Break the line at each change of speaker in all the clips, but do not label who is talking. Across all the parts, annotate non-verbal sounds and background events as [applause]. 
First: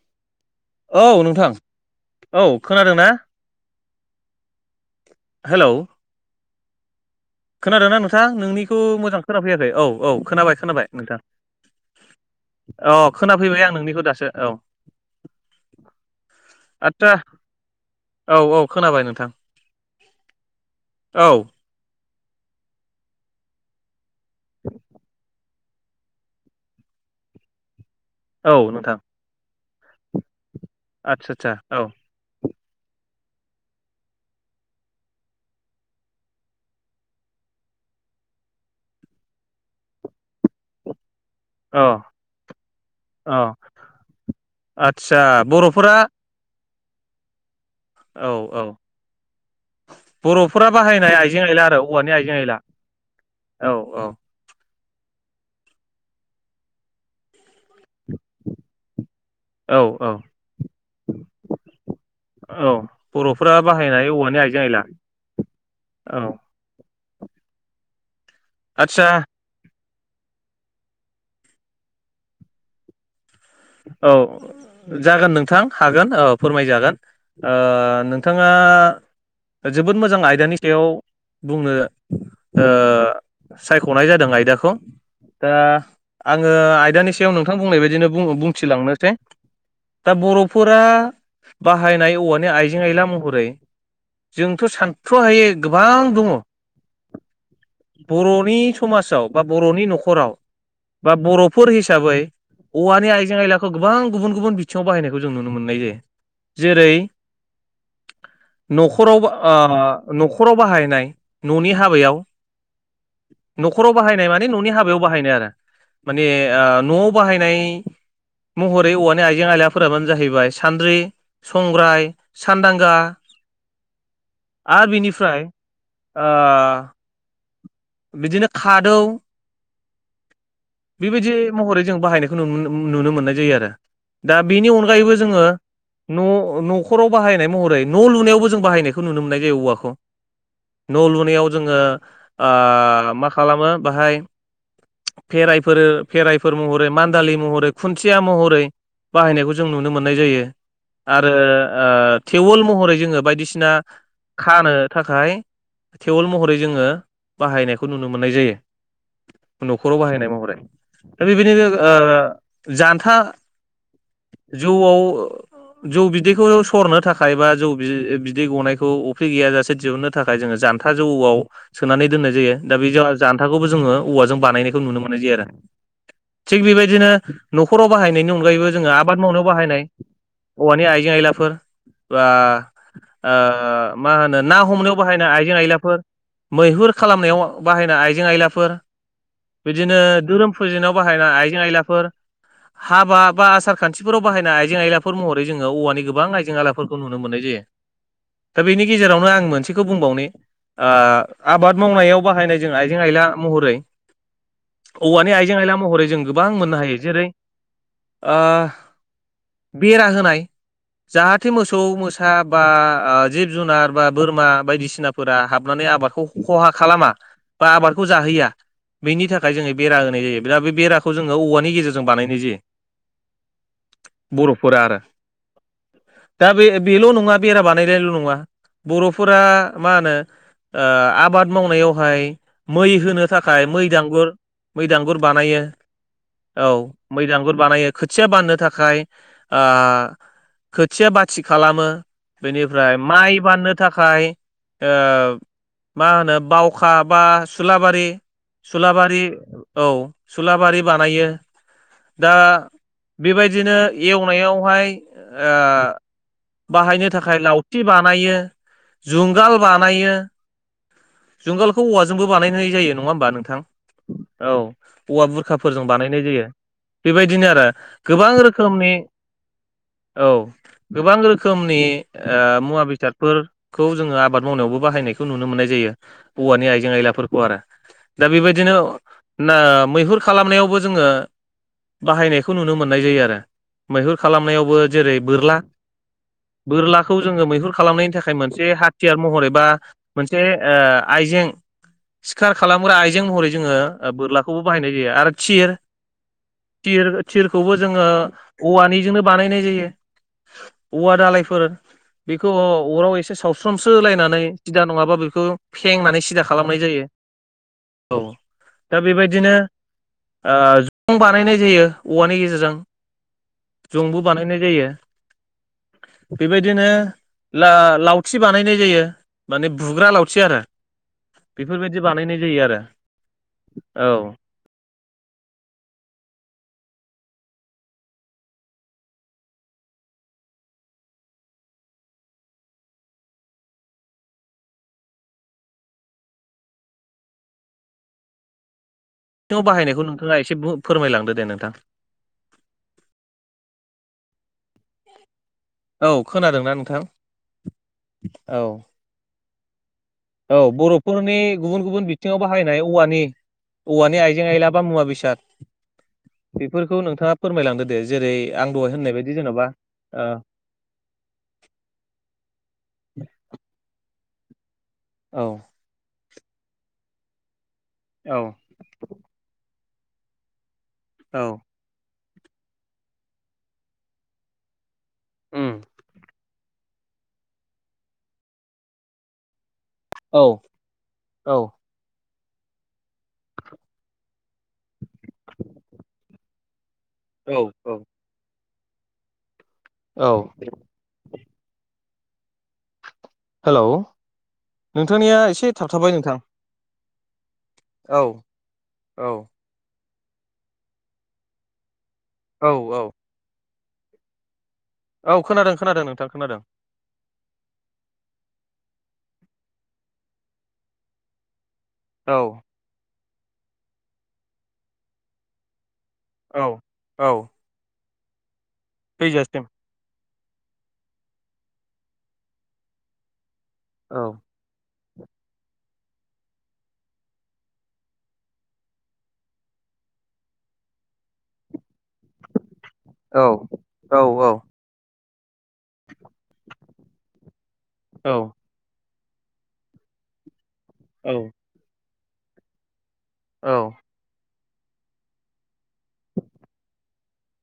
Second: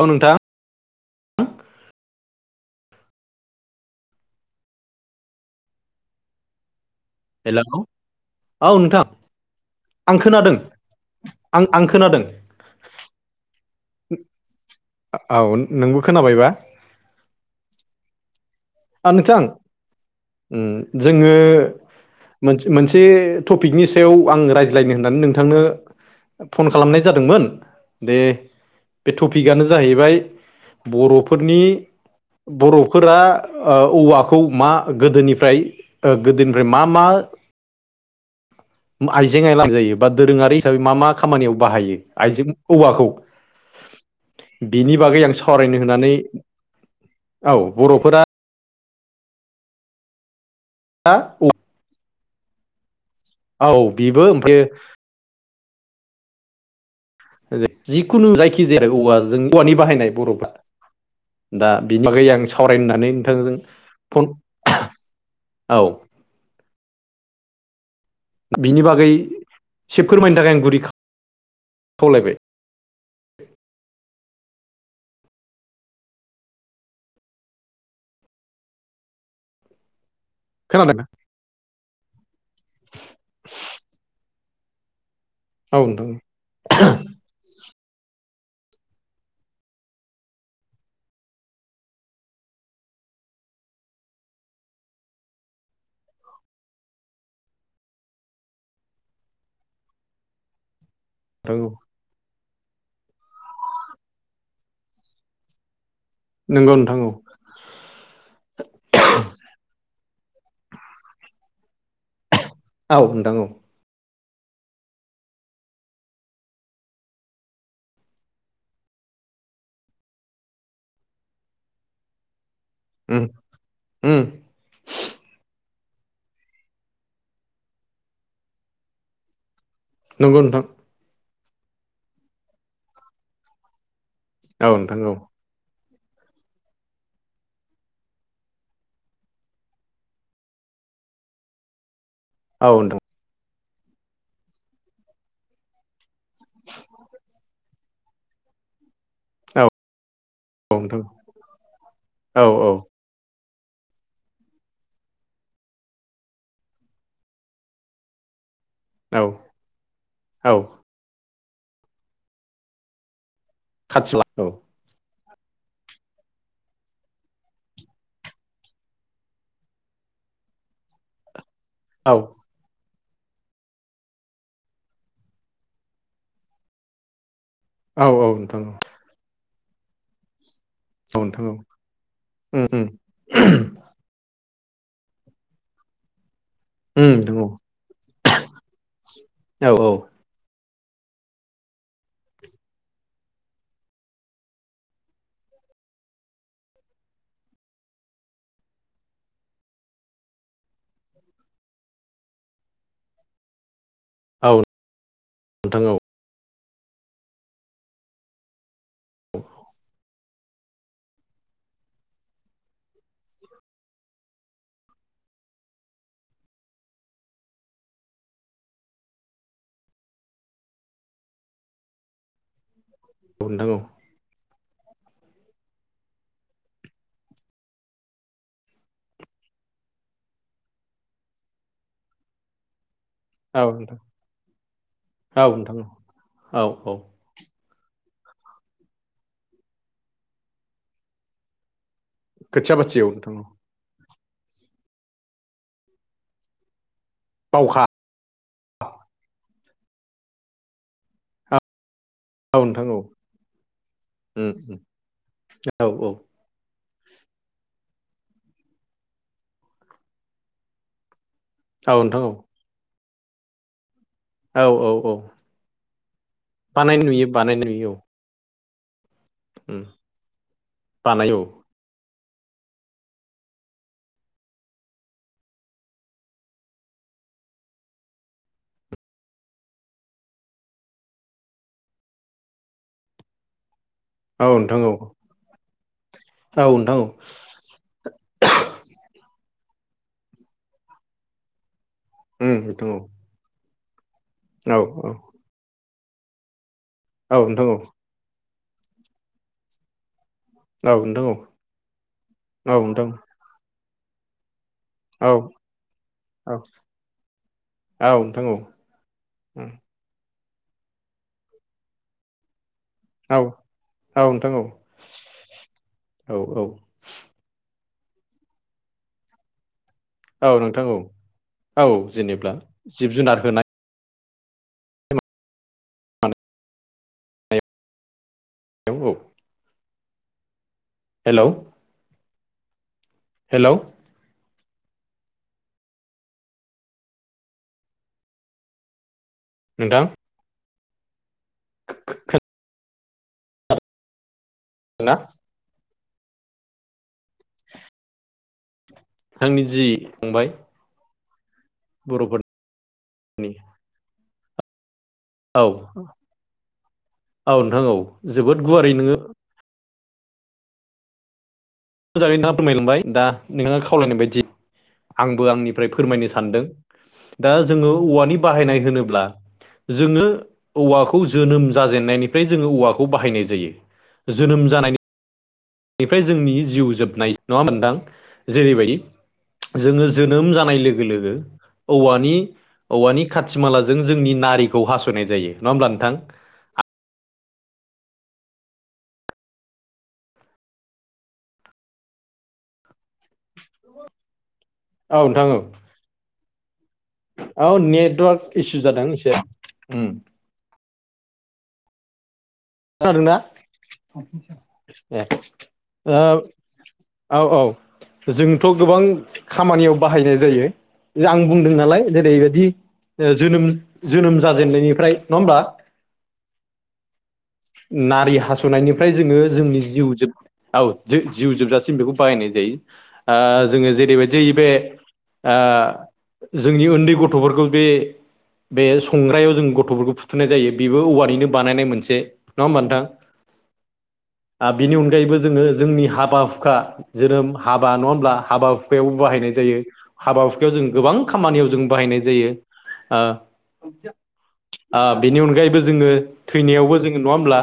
औ नोंथां।
औ नोंथां औ खोनादों ना? हेलौ
हेल'
खोनादों ना नोंथां
औ
नोंनिखौ
नोंथां
मोजां खोनाफैयाखै औ औ
आं
खोनाबाय
खोनादों
खोनाबाय नोंथां।
आं आं खोनादों
अ खोनाफैबाय आं नोंनि
औ नोंबो खोनाबायबा
आसा औ औ खोनाबाय
नोंथां उ
औ
जोंङो मोन मोनसे टपिकनि सायाव आं रायज्लायनो होननानै नोंथांनो फन खालामनाय जादोंमोन। दे
औ नोंथां
बे टपिकआनो जाहैबाय
आदसा आदसा
बर'फोरनि
औ
बर'फोरा अ औवाखौ मा गोदोनिफ्राय गोदोनिफ्राय मा मा आइजें [unintelligible] बा दोरोंङारि हिसाबै मा मा खामानियाव
अ
बाहायो आइजें औवाखौ
अ
बिनि
आदसा
बागै आं सावरायनो
बर'फोरा
होननानै औ बर'फोर
औ औ बर'फोरा बाहायनाय आइजें
औ
आइला आरो औवानि आइजें आइला
औ बिबो ओमफायो जिखुनु जायखि जाया औवा जों औवानि
औ
बाहायनाय
औ
बर'फ्रा। दा बिनि बागै आं
औ
सावरायनानै
बर'फोरा
नोंथांजों
बाहायनाय
फन
औवानि आइजें आइला
औ बिनि बागै
आदसा
एसे फोरमायनो थाखाय आं गुरै खावलायबाय।
औ जागोन नोंथां हागोन अ फोरमायजागोन अ नोंथांङा जोबोद मोजां आयदानि सायाव
खोनादोंना
बुंनो ओ सायख'नाय जादों आयदाखौ। दा
औ नोंथां
आङो आयदानि सायाव नोंथां बुंनाय बायदिनो बुंथिलांनोसै। दा बर'फोरा बाहायनाय औवानि आइजें आयला महरै जोंथ' सानथ्र'हायै गोबां दंङ। बर'नि समाजाव बा बर'नि न'खराव। बा
नोंथां
बर'फोर
औ
हिसाबै औवानि आय जें आइलाखौ गोबां गुबुन गुबुन बिथिङाव बाहायनायखौ जों नुनो मोननाय जायो
नंगौ
जेरै
नोंथां [inaudible]
न'खराव बा आ न'खराव बाहायनाय न'नि हाबायाव
औ नोंथां औ।
न'खराव बाहायनाय माने न'नि हाबायाव बाहायनाय आरो माने ओ न'आव बाहायनाय महरै औवानि आइजें आइलाफोराबानो जाहैबाय सान्द्रि, संग्राय सानदांगा
उम उम
आरो बिनिफ्राय आ बिदिनो खादौ
नंगौ नोंथां।
बेबायदि महरै जों बाहायनायखौ नुनो नुनो मोननाय जायो आरो। दा बेनि
औ
अनगायैबो जोंङो न' न'खराव बाहायनाय महरै न' लुनायावबो जों बाहायनायखौ नुनो मोननाय जायो औवाखौ। न' लुनायाव जोंङो आ मा खालामो बाहाय खेरायफोर खेराइफोर महरै, मान्दालि महरै, खुन्थिया महरै बाहायनायखौ जों नुनो मोननाय जायो।
नोंथां
आरो ओ
औ
थेवल
औ
महरै जोङो बायदिसि ना खानो थाखाय थेवल महरै जोङो बाहायनायखौ नुनो मोननाय
औ
जायो न'खराव बाहायनाय
औ
महरै [unintelligible] ओ जान्था
[unintelligible]
जुउआव जौ बिदैखौ सरनो थाखाय बा जौ बिदै गनायखौ अफ्रि गैयाजासे दिहुननो थाखाय जोङो जान्था जौआव सोनानै
औ
दोननाय जायो दा बे [unintelligible] जान्थाखौबो जोंङो औवाजों बानायनायखौ नुनो मोननाय जायो आरो थिग बेबायदिनो न'खराव
औ औ
बाहायनायनि
नोंथां
अनगायैबो
औ
जोङो आबाद मावनाय बाहायनाय। औवानि आइजें
औ नोंथां
आयलाफोर
औ
बा
उम उम
आ मा होनो ना हमनायाव बाहायनो आइजें आइलाफोर मैहुर
उम नोंथां औ
खालामनायाव बाहायनाय आइजें आइलाफोर,
औ औ नोंथां औ
बिदिनो धोरोम फुजिनायाव बाहायना आइजें आयलाफोर हाबा बा आसार खान्थिफोराव बाहायनाय आइजें आइलाफोर महरै जोङो औवानि गोबां आइजें आइला फोरखौ नुनो मोननाय जायो दा बेनि गेजेरावनो आं मोनसेखौ बुंबावनि ओ आबाद मावनायाव बाहायनाय जों आइजें आइला महरै औवानि आइजें आइला महरै जों गोबां मोननो हायो जेरै ओ बेरा होनाय जाहाथे मोसौ मोसा बा ओ जिब जुनार बा बोरमा बायदिसिनाफोरा हाबनानै आबादखौ ख'हा खालामा बा आबादखौ जाहैया बेनि थाखाय जोङो बेरा होनाय जायो दा बे बेराखौ जोङो औवानि गेजेरजों बानायनाय जायो।
नोंथां औ।
बर'फोरा आरो। दा बे बेल' नङा बेरा बानायनायल' नङा बर'फोरा मा होनो ओ आबाद मावनायावहाय मै होनो थाखाय
औ नोंथां
मैदुर मैदांगुर
औ
बानायो
नोंथां
औ। मैदगुर बानायो खोथिया बाननो थाखाय ओ खोथिया बाथि खालामो
खोथिया बाथि
बेनिफ्राय
औ नोंथां
माइ
औ
बाननो थाखाय ओ मा होनो बावखा बा
बावखा
सुलाबारि सुलाबारि औ सुलाबारि बानायो। दा
औ नोंथां औ
बेबायदिनो
उम उम
एवनायावहाय ओ
औ
बाहायनो थाखाय लावति बानायो जुंगाल बानायो जुंगालखौ
औ नोंथां औ
औवाजोंबो बानायनाय जायो नङा होमबा नोंथां? औ औवा बुरखाफोरजों बानायनाय जायो
बानायनाय नुयो
बेबायदिनो आरो।
बानायनाय नुयो औ
गोबां रोखोमनि
उम
औ गोबां
बानायो
रोखोमनि ओ मुवा बेसादफोरखौ जोङो आबाद मावनायावबो बाहायनायखौ नुनो मोननाय जायो औवानि आइजें आयलाफोरखौ आरो। दा बेबायदिनो ना मैहुर खालामनायावबो जोङो बाहायनायखौ नुनो मोननाय जायो आरो। मैहुर
औ
खालामनायावबो
नोंथां औ
जेरै बोरला
औ नोंथां औ
बोरलाखौ जोङो मैहुर खालामनायनि थाखाय खाय मोनसे हाथियार महर एबा [unintelligible] ओ आइजें सिखार
उम नोंथां औ
खालामग्रा आइजें महरै जोङो बोरला खौबो
औ
बाहायनाय जायो आरो थिर तिर
औ नोंथां औ नोंथां औ
थिरखौबो जोङो औवानिजोंनो बानायनाय जायो।
औ नोंथां औ नोंथां औ नोंथां औ
औवा दालायफोर बेखौ अराव एसे सावस्रोमसोलायनानै सिदा नङाबा खौ फेंनानै सिदा खालामनाय जायो औ दा बेबायदिनो ओ जं बानायनाय जायो औवानि गेजेरजों जंबो बानायनाय जायो बेबायदिनो ला-लावथि बानायनाय जायो माने बुग्रा लाव से
औ
आरो
नोंथां औ औ
बेफोरबायदि बानायनाय
जेनेब्ला
जायो आरो
जिब जुनार होनाय
औ।
नंगौ। हेलौ। हेलौ।
सिङाव
नोंथां
बाहायनायखौ नोंथाङा एसे फोरमायलांदो दे नोंथां।
ना।
औ खोनादोंना नोंथां? औ।
आंनि जि फंबाय
औ बर'फोरनि गुबुन गुबुन बिथिङाव
बर'फोरनि
बाहायनाय औवानि औवानि आइजें आइला बा मुवा बेसाद
औ
[inaudible] बिफोरखौ नोंथाङा
औ नोंथां
फोरमायलांदो
औ
दे जेरै
जोबोद
आं
गुवारै
दहाय
नोङो
होननाय बायदि जेन'बा अ
मोजाङै [unintelligible] फोरमायलांबाय दा नोङो खावलायनाय बायदि
औ
आंबो आंनि फ्राय फोरमायनो सानदों दा जोङो औवानि
औ
बाहायनाय होनोब्ला जोङो औवाखौ
औ
जोनोम जाजेनायनिफ्राय जोङो औवाखौ बाहायनाय जायो जोनोम जानायनि
ओम।
फ्राय जोंनि जिउ जोबनाय नङा होमबा नोंथां जेरैबायदि जोङो
औ
जोनोम जानाय लोगो लोगो
औ
औवानि औवानि खाथि मालाजों जोंनि नारिखौ हास'नाय जायो नङा होमब्ला नोंथां।
औ औ‌। औ। हेलौ
औ
नोंथांनिया
नोंथां
एसे
औ
थाबथाबाय नोंथां।
औ
औ
नेटवार्क इसु जादों एसे।
औ औ औ
जादोंना ए
औ खोनादों खोनादों नोंथां खोनादों
औ औ जोंथ' गोबां खामानियाव बाहायनाय जायो आं बुंदों नालाय
औ
जेरैबायदि जोनोम जोनोम जाजेननायनिफ्राय नङा होमबा।
औ औ।
नारि हास'नायनिफ्राय जोङो
थैजासिम
जोंनि जिउ जोब औ जिउ जोबजासिम बेखौ बाहायनाय जायो। ओ जोङो
औ
जेरैबायदि बे ओ जोंनि उन्दै गथ'फोरखौ बे बे संग्रायाव जों गथ'फोरखौ फुथुनाय जायो बेबो औवानिनो बानायनाय मोनसे नङा होमबा नोंथां।
औ औ औ।
बिनि अनगायैबो जोङो जोंनि हाबा हुखा जोरोम हाबा नङा
औ
होमब्ला हाबा हुख खुखायावबो बाहायनाय जायो हाबा हुखायाव जों गोबां खामानियाव जों बाहायनाय जायो। ओ
औ।
ओ बेनि अनगायैबो जोङो थैनायावबो जोङो नङा होमब्ला।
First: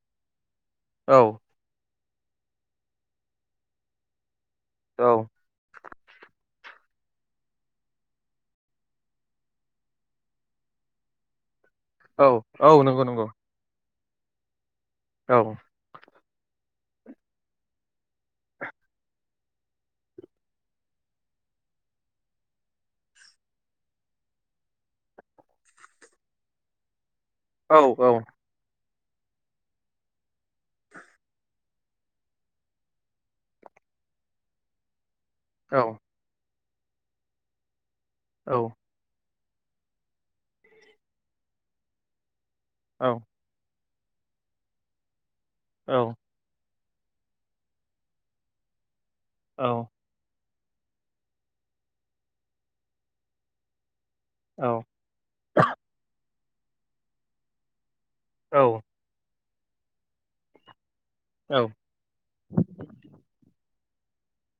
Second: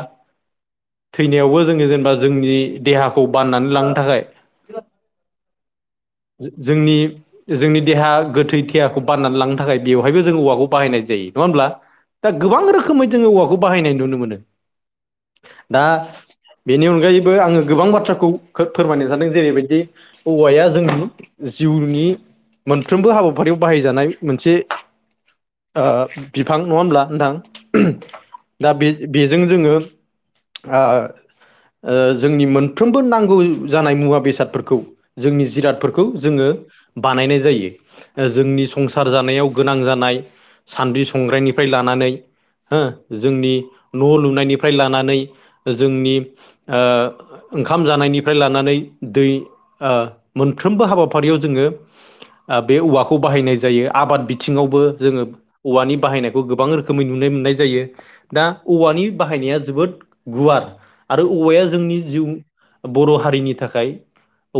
औ
थैनायावबो जोङो जेनेबा जोंनि देहाखौ बाननानै लांनो थाखाय
औ।
जो जोंनि जोंनि देहा गोथै देहाखौ बाननानै लांनो थाखाय बेवहायबो जों औवाखौ बाहायनाय जायो नङा होनब्ला?
औ
दा गोबां
औ नंगौ
रोखोमै
नंगौ
जोङो औवाखौ बाहायनाय नुनो मोनो।
औ।
दा बेनि अनगायैबो आङो गोबां बाथ्राखौ खोब फोरमायनो सानदों जेरैबायदि औवाया जोंनि जिउनि मोनफ्रोमबो हाबाफारियाव बाहायजानाय मोनसे ओ बिफां नङा होमब्ला नोंथां।
औ औ।
दा बे बेजों जोङो ओ ओ जोंनि मोनफ्रोमबो नांगौ जानाय मुवा बेसादफोरखौ जोंनि
औ
जिरादफोरखौ जोङो बानायनाय जायो
औ
जोंनि संसा सार जानायाव गोनां जानाय सान्द्रि संग्रायनिफ्राय लानानै हो
औ
जोंनि न' लुनायनिफ्राय लानानै जोंनि ओ ओंखाम जानायनिफ्राय लानानै दै ओ
औ
मोनफ्रोमबो हाबाफारियाव जोङो ओ बे औवाखौ बाहायनाय जायो आबाद बिथिङावबो जोङो औवानि बाहायनायखौ गोबां रोखोमै नुनो मोननाय जायो। दा औवानि बाहायनाया जोबोद गुवार आरो औवाया
औ
जोंनि जिउ बर' हारिनि थाखाय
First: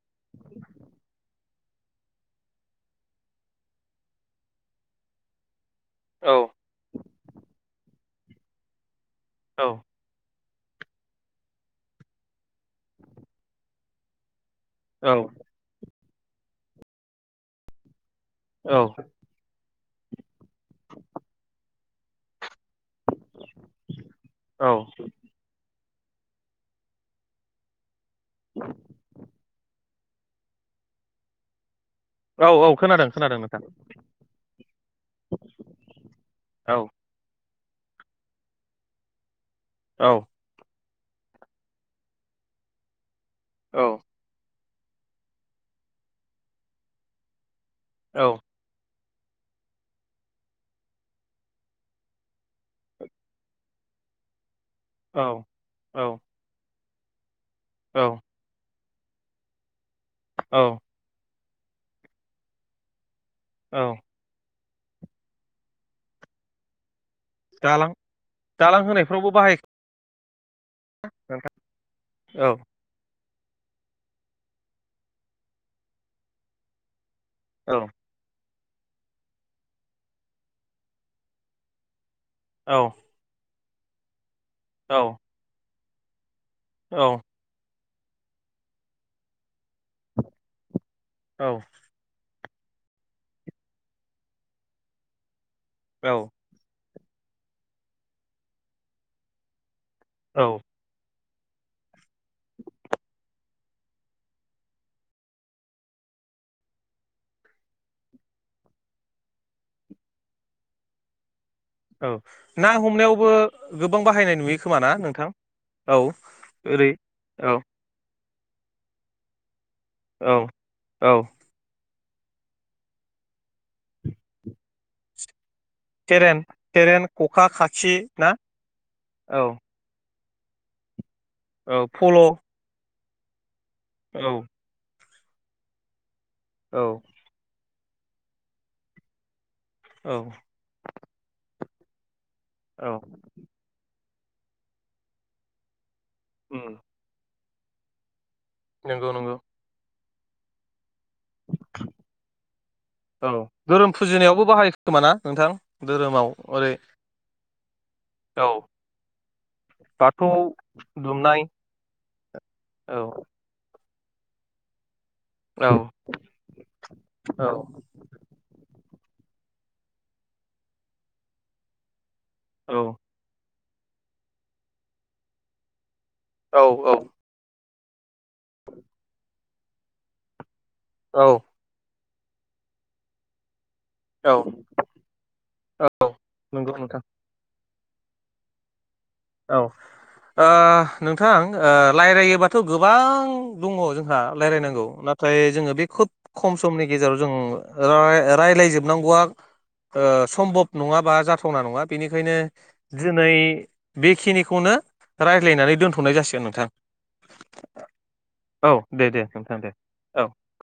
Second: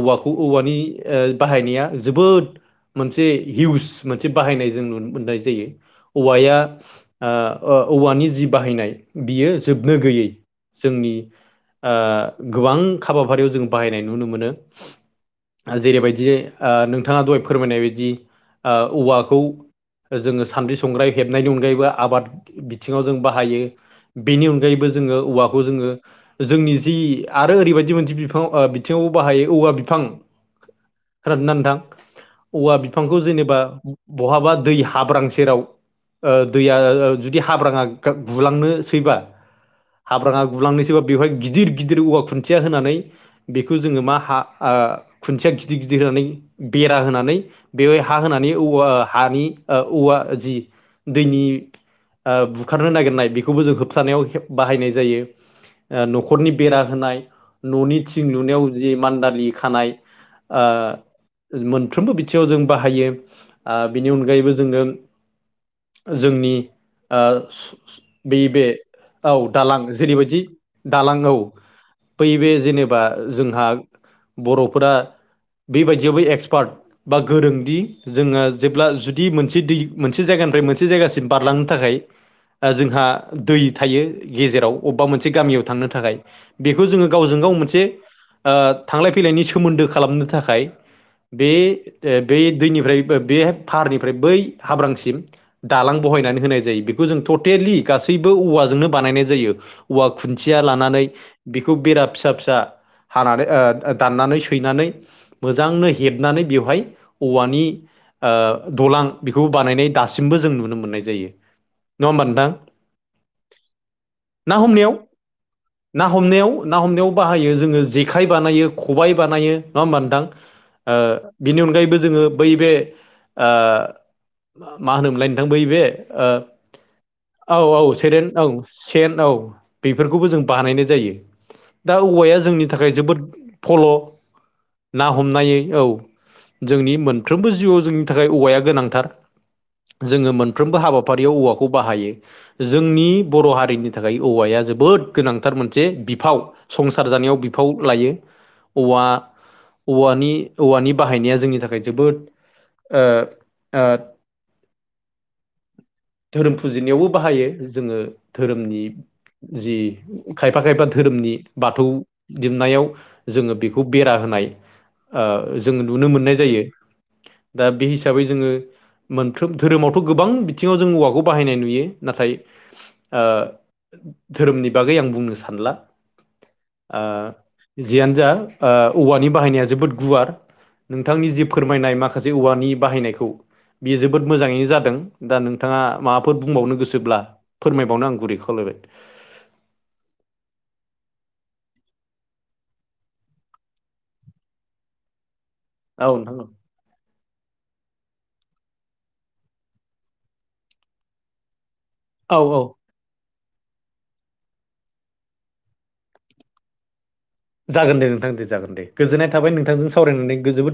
औवाखौ औवानि ओ बाहायनाया जोबोद मोनसे हिउस मोनसे बाहायनाय जों नुनो मोननाय जायो। औवाया
औ
ओ औवानि ओ जि बाहायनाय बियो
औ
जोबनो गैयै। जोंनि गोबां ओ हाबाफारियाव जों बाहायनाय नुनो मोनो।
औ
जेरैबायदि ओ नोंथाङा दहाय फोरमायनाय बायदि ओ
औ
औवाखौ जोङो सान्द्रिं संग्राय हेबनायनि अनगायैबो आबाद बिथिङाव जों बाहायो बेनि
औ
अनगायैबो जोङो औवाखौ खौ जोङो जोंनि जि आरो ओरैबायदि मोनसे बिफां बिथिङाव बाहायो औवा बिफां खोनादोंना नोंथां?
औ औ
औवा
खोनादों
बिफांखौ
खोनादों
जेनेबा
नोंथां
बहाबा दै हाब्रां सेराव ओ
औ
दैया ओ ओ जुदि हाब्राङा गुलांनोसैबा
औ
हाब्राङा गुलांनोसैबा बेवहाय गिदिर गिदिर औवा खुन्थिया होनानै बेखौ
औ
जोङो मा हा ओ खुन्थिया गिदिर गिदिर होनानै बेरा होनानै बेवहाय हा होनानै
औ
औवा हानि ओ औवा जि दैनि ओ बुखारनो नागिरनाय बेखौबो जों होबथानायाव हेफा बाहायनाय
औ
जायो। ओ न'खरनि बेरा होनाय न'नि थिं लुनायाव जि मान्दालि खानाय
औ
ओ मोनफ्रोमबो बिथिङाव जों बाहायो आ
औ
बिनि उन अनगायैबो जोङो जोंनि ओ
दालां
स-स बै बे
दालां होनायफ्रावबो
औ
बाहाय
दालां जेरैबायदि दालां औ।
नोंथां
बै
औ
बे जेनेब बा जोंहा बर'फोरा बेबायदियावबो एक्सपार्ट बा
औ
गोरोंदि जोङो जेब्ला जुदि मोनसे दै मोनसे जायगानिफ्राय मोनसे जायगासिम बारलांनो थाखाय ओ
औ
जोंहा दै थायो गेजेराव
औ
अबबा मोनसे गामियाव थांनो थाखाय बेखौ
औ
जोङो गावजों गाव मोनसे ओ थांलाय फैलायनि सोमोन्दो खालामनो थाखाय बे ओ बै दैनिफ्राय बे फारनिफ्राय बै हाब्रांसिम दालां बहायनानै होनाय जायो। बेखौ जों टटेलि गासैबो औवाजोंनो बानायनाय जायो। औवा
औ
खुन्थिया लानानै बेखौ बेरा फिसा फिसा हानानै ओ दाननानै स सैनानै मोजांनो हेबनानै बेवहाय औवानि ओ दलां बेखौ बानायनाय दासिमबो जों नुनो मोननाय जायो। नङा
औ
होमबा नोंथां
ना हमनायावबो गोबां बाहायनाय नुयो खोमा ना नोंथां? औ
ना हमनायाव ना
ओरै
हमनायाव बाहायो
औ
जोङो जे खाइ बानायो, खबाइ बानायो नङा होमबा नोंथां?
औ
ओ
औ
बिनि अनगायैबो जोङो बै बे ओ मा होनोमोनलाय नोंथां बै बे
सेरेन सेरेन खखा
ओ औ औ
खाखि
सेरेन
ना
औ सेन औ। बेफोरखौबो जों बानायनाय जायो।
औ
दा
फल'
औवाया जोंनि थाखाय जोबोद फल'
औ।
ना हमनाय औ
औ
जोंनि मोन फ्रोमबो जिउआव जोंनि थाखाय औवाया गोनांथार
औ
जोङो मोन मोनफ्रोमबो हाबाफारियाव औवाखौ बाहायो।
औ
जोंनि बर' हारिनि थाखाय औवाया जोबोद गोनांथार मोनसे बिफाव संसार संसार जानायाव बिफाव लायो औवा
नंगौ नंगौ
औवानि औवानि बाहायनाया जोंनि थाखाय जोबोद ओ
औ
ओ
धोरोम फुजिनायावबो बाहाय खोमाना नोंथां? धोरोमाव
जों
ओरै
फुजिनायावबो बाहायो। जोङो
औ
धोरोमनि जि
बाथौ
खायफा खायफा धोरोमनि
दुमनाय
बाथौ दुमनायाव
औ
जोङो खौ बेरा होनाय ओ
औ
जों नुनो मोननाय जायो
औ
दा बे हिसाबै जोङो। मोनफ्रोम धोरोमावथ' गोबां बिथिङाव जों औवाखौ बाहायनाय नुयो नाथाय।
औ
ओ धोरोमनि बागै आं बुंनो सानला ओ
औ
जियानो जा ओ औवानि बाहायनाया जोबोद गुवार
औ
नोंथांनि जि फोरमायनाय माखासे औवानि बाहायनायखौ बियो जोबोद
औ
मोजाङैनो जादों दा नोंथाङा
औ
माबाफोर
नंगौ
बुंबावनो
नोंथां
गोसोब्ला फोरमायबावनो आं गुरै खावलायबाय।
औ ओ नोंथां ओ रायलायोबाथ' गोबां दङ जोंहा रायलायनांगौ ना फ्राय जोङो बे
औ
खोब
नोंथां
खम समनि गेजेराव जों राय रायलायजोबनांगौआ ओ सम्भब नङा बा जाथावना नङा बेनिखायनो
औ औ
दिनै। बेखिनिखौनो रायज्लायनानै दोनथ'नाय जासिगोन नोंथां।
जागोन दे नोंथां दे
औ
जागोन दे गोजोननाय थाबाय
नोंथां दे
नोंथांजों
औ
सावरायनानै गो जोबोद।